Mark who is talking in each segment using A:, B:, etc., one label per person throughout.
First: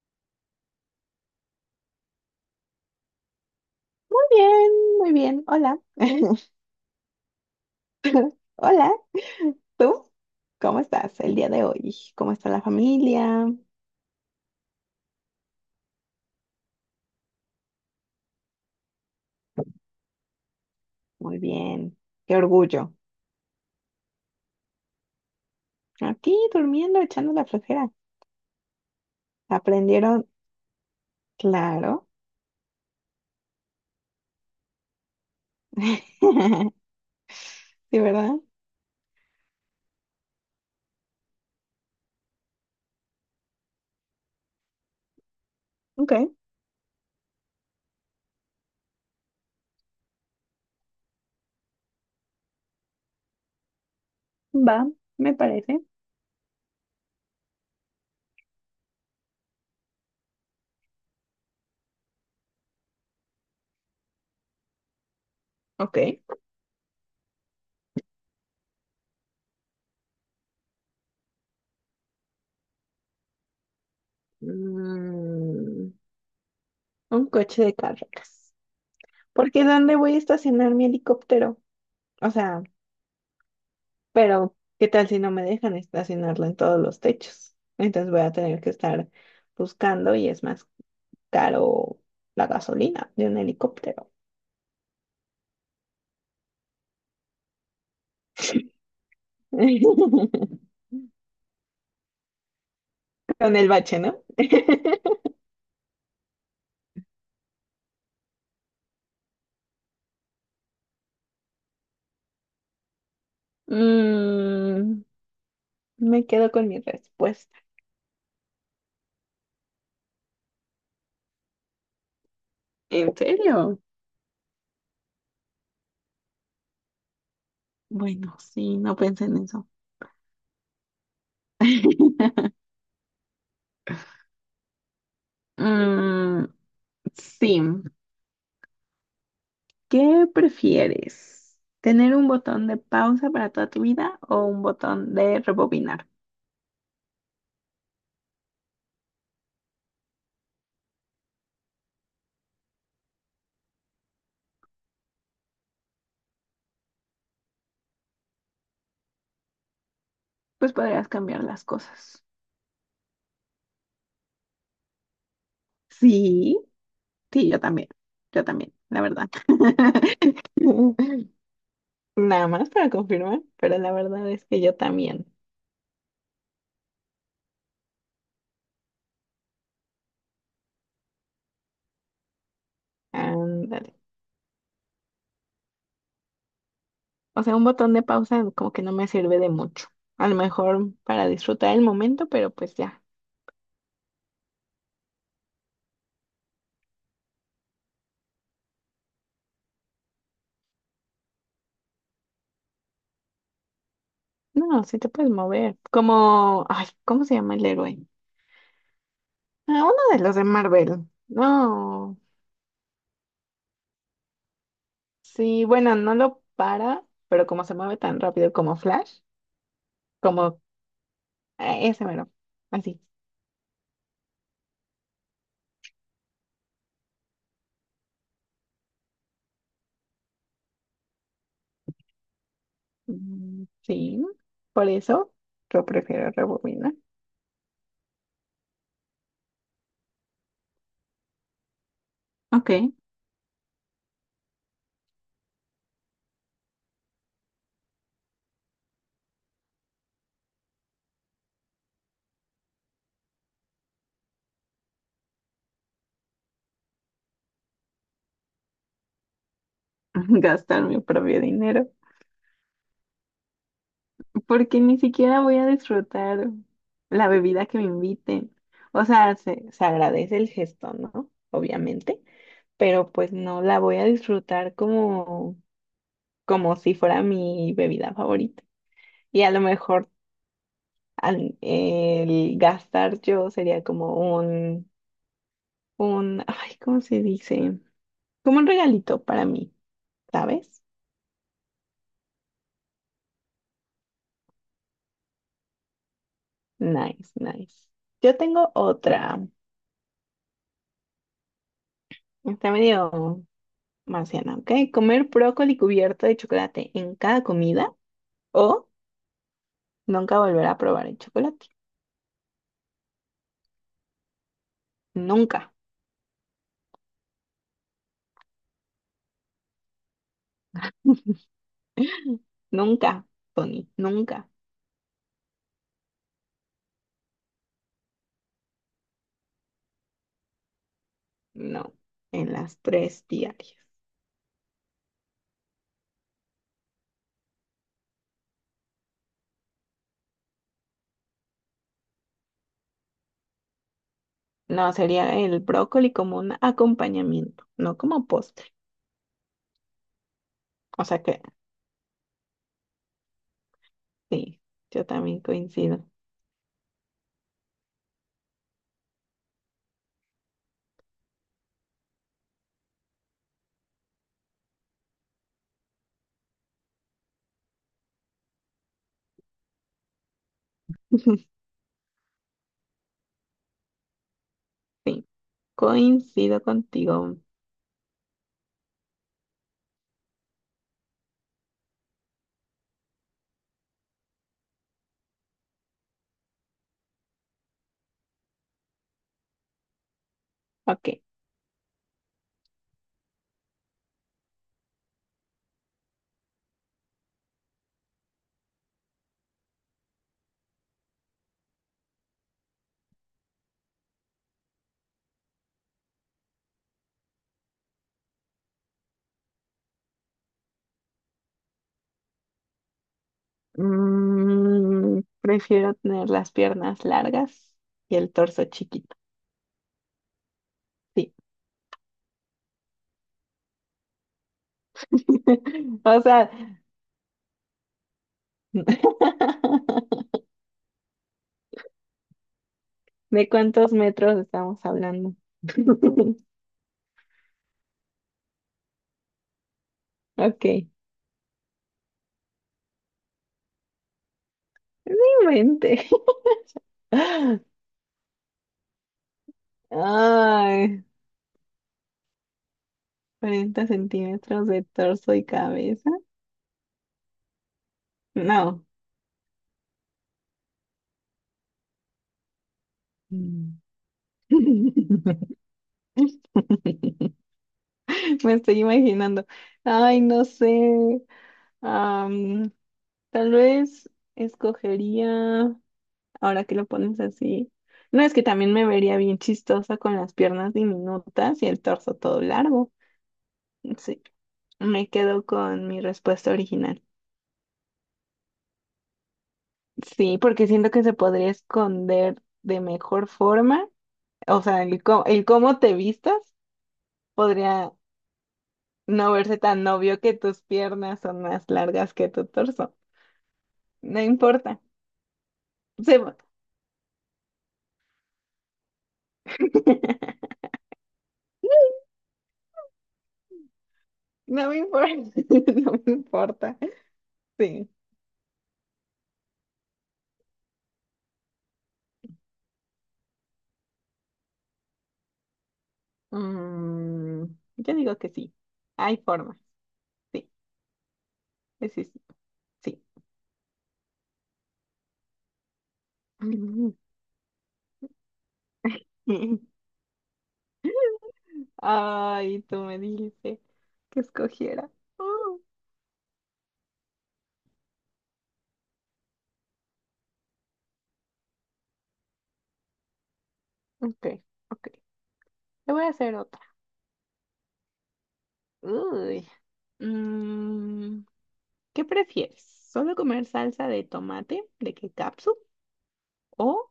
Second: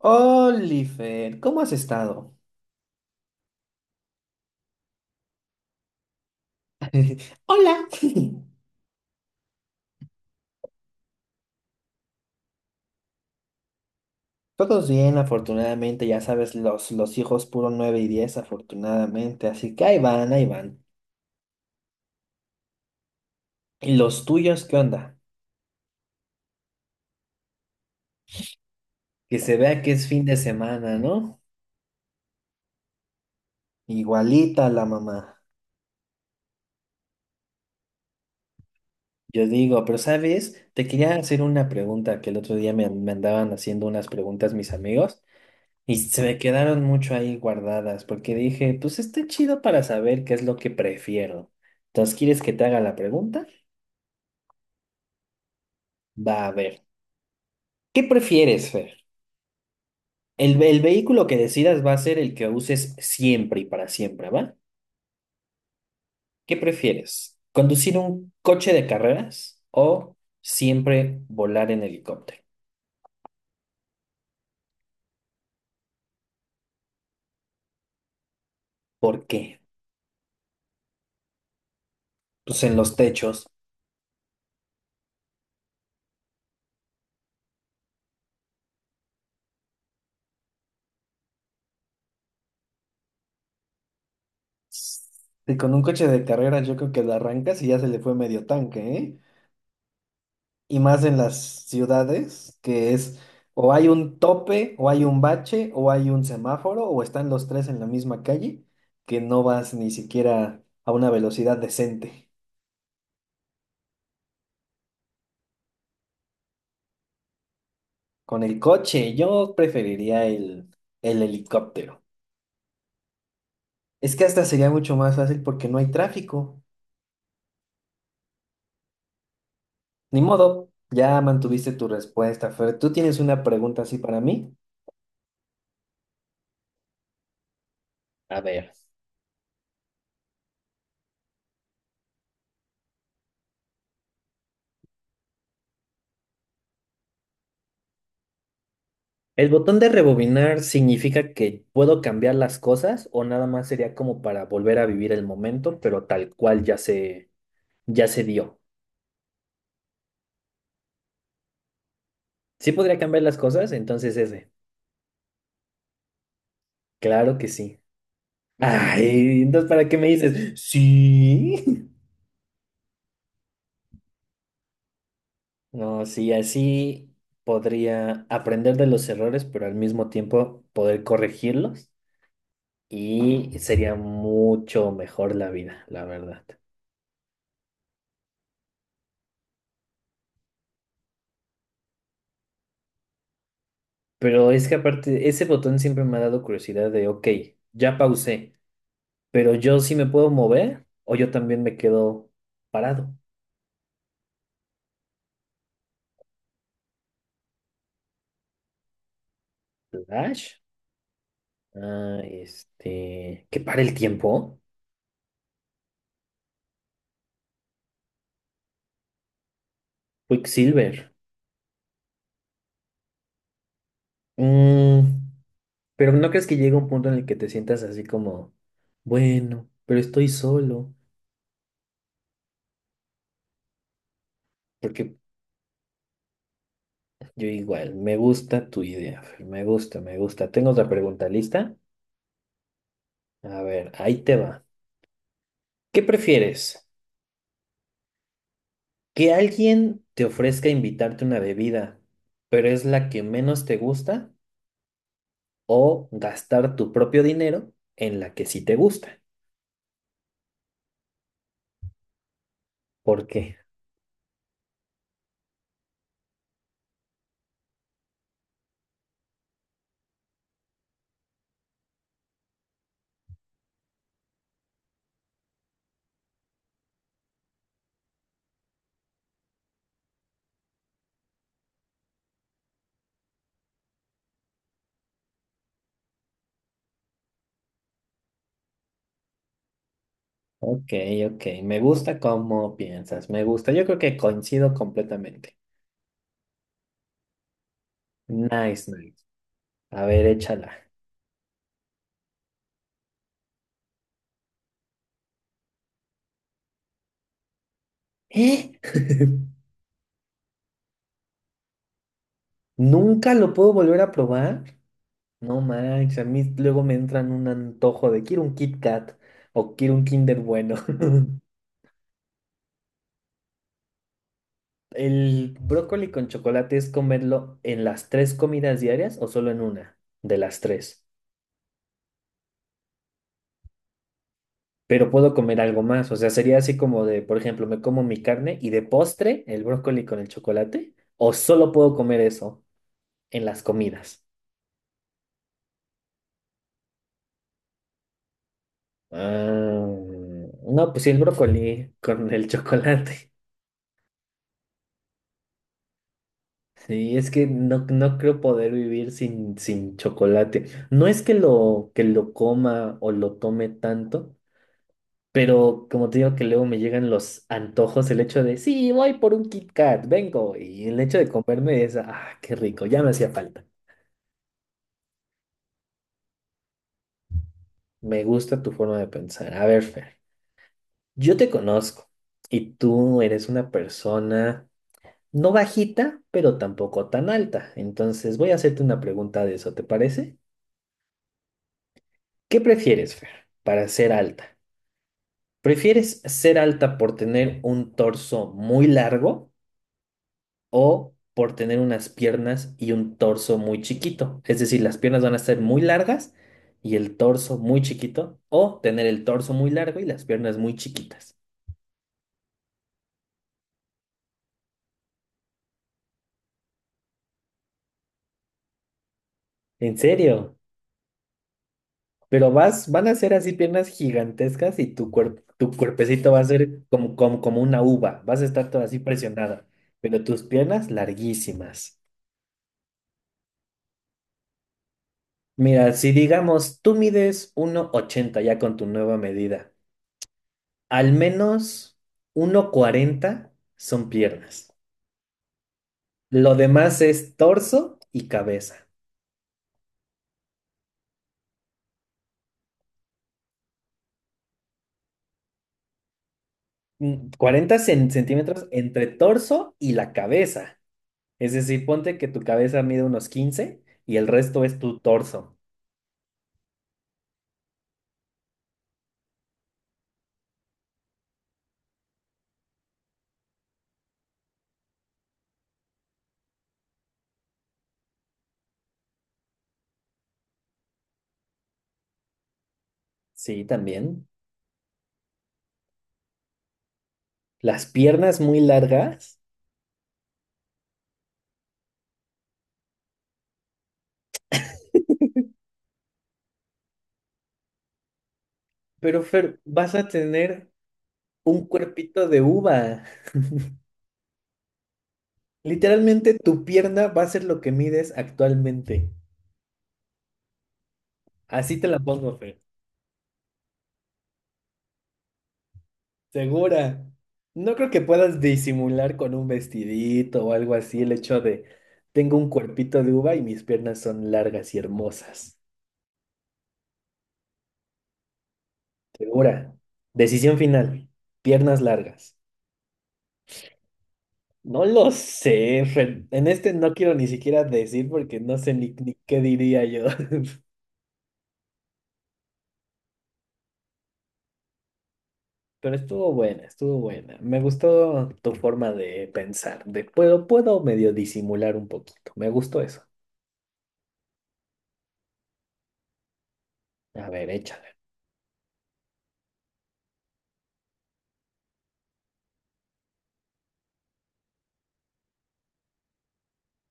A: Oliver, ¿cómo has estado?
B: Muy bien, muy bien. Hola.
A: Hola.
B: Hola. ¿Tú? ¿Cómo estás el día de hoy? ¿Cómo está la familia?
A: Todos bien, afortunadamente, ya sabes, los hijos puro 9 y 10, afortunadamente, así que ahí van, ahí van.
B: Muy bien. Qué orgullo.
A: ¿Y los tuyos qué onda?
B: Aquí durmiendo, echando la flojera.
A: Que se vea que es
B: Aprendieron,
A: fin de semana, ¿no?
B: claro.
A: Igualita la mamá.
B: Sí, ¿verdad?
A: Yo digo, pero ¿sabes? Te quería hacer una pregunta que el otro día me andaban haciendo unas preguntas mis amigos. Y se me
B: Ok,
A: quedaron mucho ahí guardadas porque dije, pues está chido para saber qué es lo que prefiero. Entonces, ¿quieres que te haga la pregunta?
B: va, me parece.
A: Va a ver. ¿Qué prefieres, Fer? El vehículo que decidas va a ser el que uses siempre y para siempre, ¿va?
B: Ok.
A: ¿Qué prefieres? ¿Conducir un coche de carreras o siempre volar en helicóptero?
B: Mm, un coche de carreras.
A: ¿Por qué?
B: Porque, ¿dónde voy a estacionar mi helicóptero? O sea.
A: Pues en los techos.
B: Pero, ¿qué tal si no me dejan estacionarlo en todos los techos? Entonces voy a tener que estar buscando y es más caro la gasolina de un helicóptero.
A: Y con un coche de carreras yo creo que lo arrancas y ya se le fue medio tanque, ¿eh? Y más en las ciudades, que es
B: Con el
A: o hay
B: bache,
A: un
B: ¿no?
A: tope, o hay un bache, o hay un semáforo, o están los tres en la misma calle, que no vas ni siquiera a una velocidad decente.
B: Mm, Me quedo con mi respuesta.
A: Con el coche, yo preferiría el helicóptero.
B: ¿En serio?
A: Es que hasta sería mucho más fácil porque no hay tráfico.
B: Bueno, sí, no pensé en eso.
A: Ni modo, ya mantuviste tu respuesta, Fer. ¿Tú tienes una pregunta así para mí?
B: Mm, sí.
A: A ver.
B: ¿Qué prefieres? ¿Tener un botón de pausa para toda tu vida o un botón de rebobinar?
A: ¿El botón de rebobinar significa que puedo cambiar las cosas o nada más sería como para volver a vivir el momento, pero tal cual ya se dio?
B: Pues podrías cambiar las cosas.
A: ¿Sí podría cambiar las cosas? Entonces ese.
B: Sí,
A: Claro que
B: sí,
A: sí.
B: yo también, la verdad.
A: Ay, entonces ¿para qué me dices? Sí.
B: Nada más para confirmar, pero la verdad es que yo también.
A: No, sí, así podría aprender de los errores, pero al mismo tiempo poder corregirlos y
B: Ándale.
A: sería mucho mejor la vida, la verdad.
B: O sea, un botón de pausa como que no me sirve de mucho. A lo mejor para disfrutar el momento, pero pues ya.
A: Pero es que aparte, ese botón siempre me ha dado curiosidad de, ok, ya pausé, pero yo sí me puedo mover o yo también me quedo parado.
B: No, sí te puedes mover. Como, ay, ¿cómo se llama el héroe? Ah, uno de los de
A: Flash,
B: Marvel. No,
A: ah, este, que para el tiempo,
B: sí, bueno, no lo para, pero como se mueve tan rápido como Flash, como
A: Quicksilver.
B: Ah, ese mero, así.
A: Mm, pero ¿no crees que llega un punto en el que te sientas así como, bueno, pero estoy solo?
B: Mm, sí, por
A: Porque
B: eso yo prefiero rebobinar.
A: yo igual, me gusta tu idea, Fer, me gusta, me gusta. Tengo otra pregunta lista.
B: Ok,
A: A ver, ahí te va. ¿Qué prefieres? Que alguien te ofrezca invitarte una bebida, pero es la que menos te gusta, o gastar tu propio dinero en la que sí te gusta.
B: gastar mi propio dinero,
A: ¿Por qué?
B: porque ni siquiera voy a disfrutar la bebida que me inviten. O sea, se agradece el gesto, ¿no? Obviamente, pero pues no la voy a disfrutar como si fuera mi bebida favorita. Y a lo mejor el gastar yo sería como un, ay, ¿cómo se dice? Como un regalito para mí, ¿sabes?
A: Ok, ok. Me gusta cómo piensas. Me gusta. Yo creo que coincido completamente.
B: Nice, nice. Yo tengo
A: Nice, nice.
B: otra.
A: A ver, échala.
B: Está medio marciana, ¿ok? Comer brócoli cubierto de chocolate en cada comida
A: ¿Eh?
B: o nunca volver a probar el chocolate.
A: ¿Nunca lo puedo volver a probar? No
B: Nunca,
A: manches, a mí luego me entran un antojo de quiero un Kit Kat o quiero un Kinder bueno.
B: nunca, Tony, nunca.
A: ¿El brócoli con chocolate es comerlo en las tres comidas diarias o solo en una de las tres?
B: No, en las tres diarias.
A: Pero puedo comer algo más, o sea, sería así como de, por ejemplo, me como mi carne y de postre el brócoli con el chocolate, o solo puedo comer eso en las comidas.
B: No, sería el brócoli como un acompañamiento, no como postre.
A: Ah, no, pues
B: O
A: sí, el
B: sea que
A: brócoli con el chocolate.
B: sí, yo también coincido.
A: Sí, es que no, no creo poder vivir sin chocolate. No es que lo, coma o lo tome tanto. Pero como te digo que luego me llegan los antojos, el hecho de, sí, voy por un Kit Kat, vengo. Y el hecho de comerme es, ah, qué rico, ya me hacía falta.
B: Sí, coincido contigo.
A: Me gusta tu forma de pensar. A ver, Fer, yo te conozco y tú eres una persona no bajita, pero tampoco tan alta. Entonces voy a hacerte una pregunta de eso, ¿te parece?
B: Ok.
A: ¿Qué prefieres, Fer, para ser alta? ¿Prefieres ser alta por tener un torso muy largo? O por tener unas piernas y un torso muy chiquito. Es decir, las piernas van a ser muy largas y el torso muy chiquito, o tener el torso muy largo y las piernas muy chiquitas.
B: Prefiero tener las piernas largas y el torso chiquito.
A: ¿En serio?
B: Sí.
A: Pero vas, van a ser así piernas gigantescas y tu cuerpo, tu
B: O
A: cuerpecito va a
B: sea,
A: ser como una uva, vas a estar toda así presionada, pero tus piernas larguísimas.
B: ¿de cuántos metros estamos hablando?
A: Mira, si digamos, tú mides 1,80 ya con tu nueva medida.
B: Ok.
A: Al menos 1,40 son piernas.
B: Mente.
A: Lo demás es torso y cabeza.
B: Ay, 40 centímetros de torso y cabeza.
A: 40 centímetros
B: No.
A: entre torso y la cabeza. Es decir, ponte que tu cabeza mide unos
B: Mm.
A: 15 y el resto es tu torso.
B: Me estoy imaginando. Ay, no sé. Tal vez escogería, ahora que lo pones así, no es que también me vería bien chistosa con las piernas diminutas y el torso todo largo.
A: Sí,
B: Sí,
A: también.
B: me quedo con mi respuesta original.
A: Las piernas muy largas,
B: Sí, porque siento que se podría esconder de mejor forma. O sea, el cómo te vistas podría
A: pero
B: no verse
A: Fer,
B: tan
A: vas a
B: obvio que tus
A: tener
B: piernas son más
A: un
B: largas
A: cuerpito
B: que
A: de
B: tu torso.
A: uva.
B: No importa. Se-
A: Literalmente
B: va-
A: tu pierna va a ser lo que mides actualmente. Así te la pongo, Fer.
B: No me importa. No me importa.
A: Segura. No
B: Sí.
A: creo que puedas disimular con un vestidito o algo así el hecho de tengo un cuerpito de uva y mis piernas son largas y hermosas.
B: Mm, yo digo que sí. Hay forma.
A: Segura.
B: Sí,
A: Decisión final. Piernas
B: sí, sí,
A: largas.
B: sí.
A: No lo sé, Fer. En este no quiero ni siquiera decir porque no sé ni qué diría yo.
B: Ay, tú me dijiste que escogiera. Uh,
A: Pero estuvo buena, estuvo buena. Me gustó tu forma de pensar, de puedo medio disimular un poquito. Me gustó eso.
B: ok, ok. Te voy a hacer otra.
A: A ver, échale.
B: Uy. Mm, ¿qué prefieres? ¿Solo comer salsa de tomate de ketchup o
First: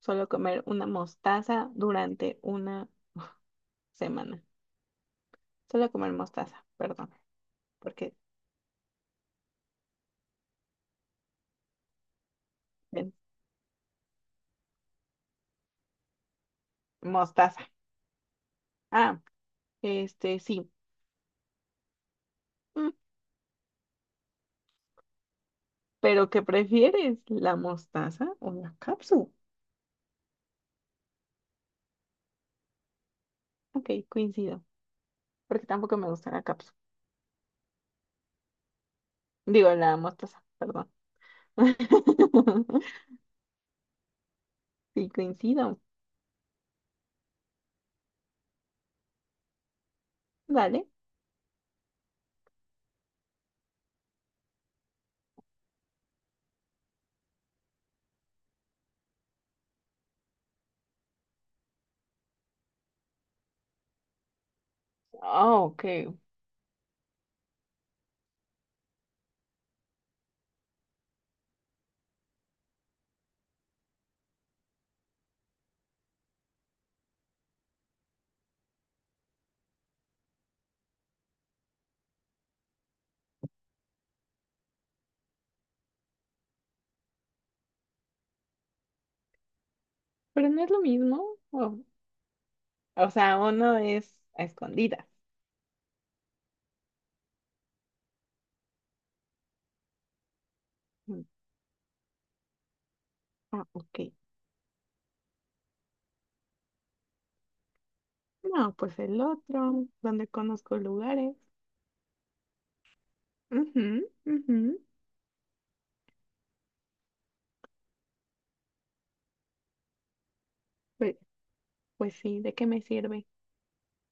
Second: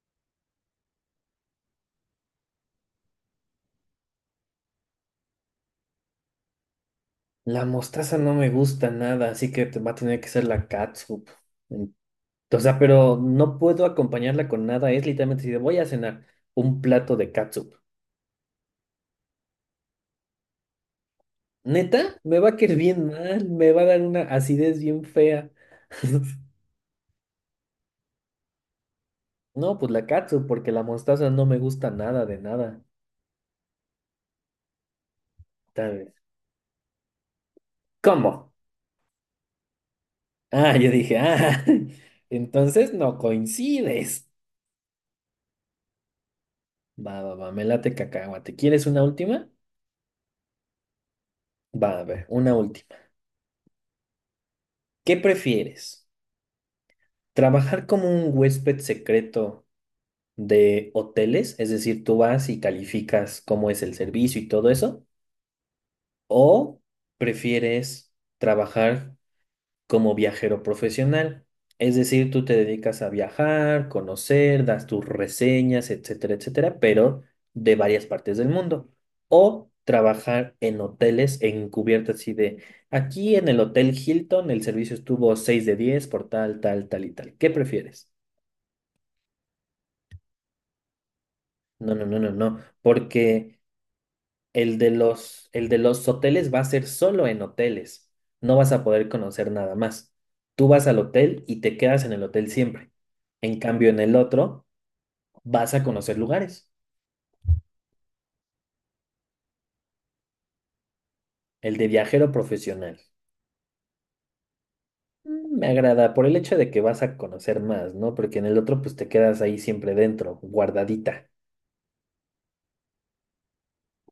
B: solo comer una mostaza durante una semana? Solo comer mostaza, perdón,
A: La
B: porque
A: mostaza no me gusta nada, así que te va a tener que ser la catsup. En- O sea,
B: ven,
A: pero no puedo acompañarla con nada. Es literalmente si voy a cenar un plato de
B: mostaza.
A: catsup.
B: Ah, este, sí.
A: Neta, me va a caer
B: Mm,
A: bien mal, me va a dar una acidez bien fea.
B: ¿Pero qué prefieres? ¿La mostaza o la cápsula?
A: No, pues la catsup, porque la mostaza no me gusta nada de nada.
B: Ok, coincido, porque tampoco
A: Tal
B: me
A: vez.
B: gusta la cápsula.
A: ¿Cómo?
B: Digo, la mostaza,
A: Ah, yo
B: perdón.
A: dije, ah, entonces no coincides.
B: Sí, coincido.
A: Va, va, va, me late cacahuate. ¿Quieres una última?
B: Dale.
A: Va, a ver, una última. ¿Qué prefieres? Trabajar como un huésped secreto de hoteles, es decir, tú vas y calificas cómo es el servicio y todo eso,
B: Oh, ok.
A: o prefieres trabajar como viajero profesional, es decir, tú te dedicas a viajar, conocer, das tus reseñas, etcétera, etcétera, pero de varias partes del mundo, o trabajar en hoteles encubierto así de aquí en el Hotel Hilton el servicio estuvo 6 de 10 por tal, tal, tal y tal. ¿Qué prefieres?
B: Pero no es lo mismo. O,
A: No, no, no, no, no,
B: o sea,
A: porque
B: uno es a
A: el de
B: escondidas.
A: los, el de los hoteles va a ser solo en hoteles. No vas a poder conocer nada más. Tú vas al
B: Mm,
A: hotel y te quedas en el hotel siempre. En
B: ah,
A: cambio, en
B: ok.
A: el otro vas a conocer lugares.
B: No, pues el otro, donde conozco lugares.
A: El de viajero profesional.
B: Ujú, ujú.
A: Me agrada por el hecho de que vas a conocer más, ¿no? Porque en el otro pues te quedas ahí siempre dentro,
B: Pues,
A: guardadita.
B: pues sí, ¿de qué me sirve?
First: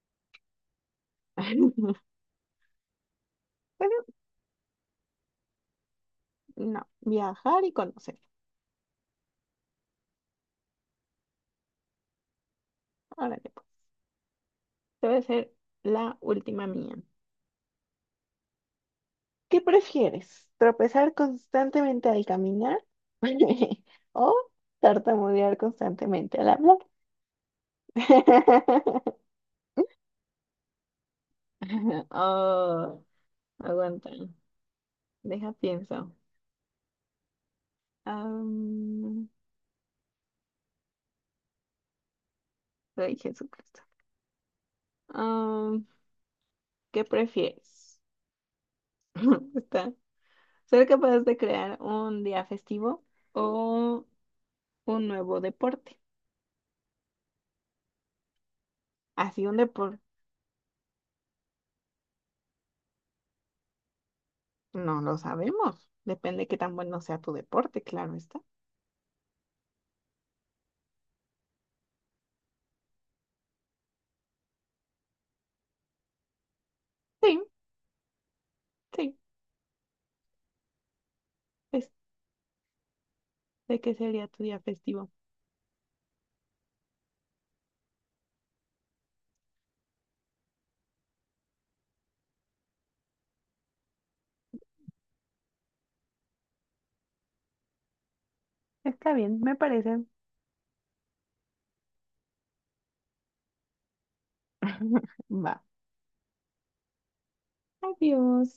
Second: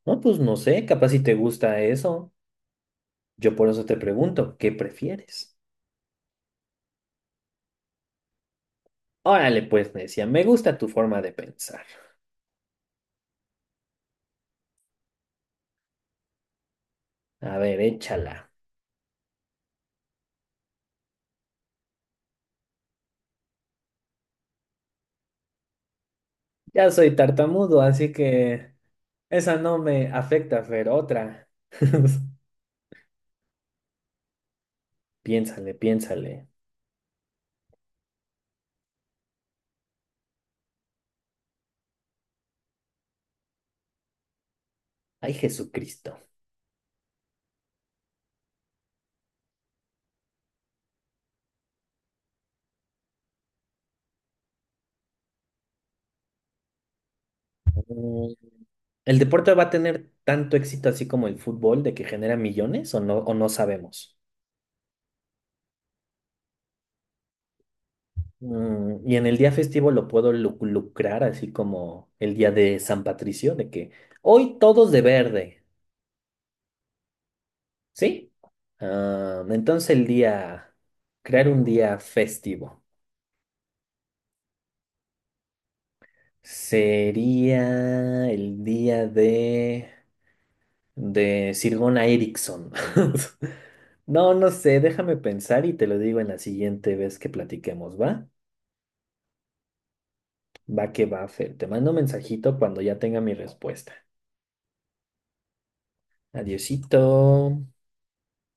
A: No, pues no sé, capaz si te gusta eso. Yo por eso te
B: Pero
A: pregunto, ¿qué prefieres?
B: no, viajar y conocer.
A: Órale, pues, me decía, me gusta tu forma de pensar.
B: Órale. Debe ser la última mía.
A: A ver, échala.
B: ¿Qué prefieres? ¿Tropezar constantemente al caminar o tartamudear constantemente al hablar?
A: Ya soy tartamudo, así que esa no me afecta, Fer, otra.
B: Oh, aguanta. Deja,
A: Piénsale,
B: pienso.
A: piénsale.
B: Am, ay, Jesucristo.
A: Ay,
B: Am,
A: Jesucristo.
B: ¿qué prefieres? Está. ¿Ser capaz de crear un día festivo o un nuevo deporte?
A: Mm, ¿El
B: Así
A: deporte
B: un
A: va a
B: deporte.
A: tener tanto éxito así como el fútbol de que genera millones o no sabemos?
B: No lo sabemos. Depende de qué tan bueno sea tu deporte, claro está.
A: ¿Y en el día festivo lo puedo lucrar así como el día de San Patricio, de que hoy todos de verde,
B: Sí,
A: ¿sí?
B: sí.
A: Ah, entonces el día, crear un
B: Es
A: día festivo.
B: de qué sería tu día festivo.
A: Sería el día de Sir Gunnar Eriksson. No, no sé, déjame pensar y te lo digo en la siguiente vez que platiquemos, ¿va?
B: Está bien, me parece.
A: Va que va, Fer. Te mando un mensajito cuando ya tenga mi respuesta.
B: Va.
A: Adiosito.
B: Adiós.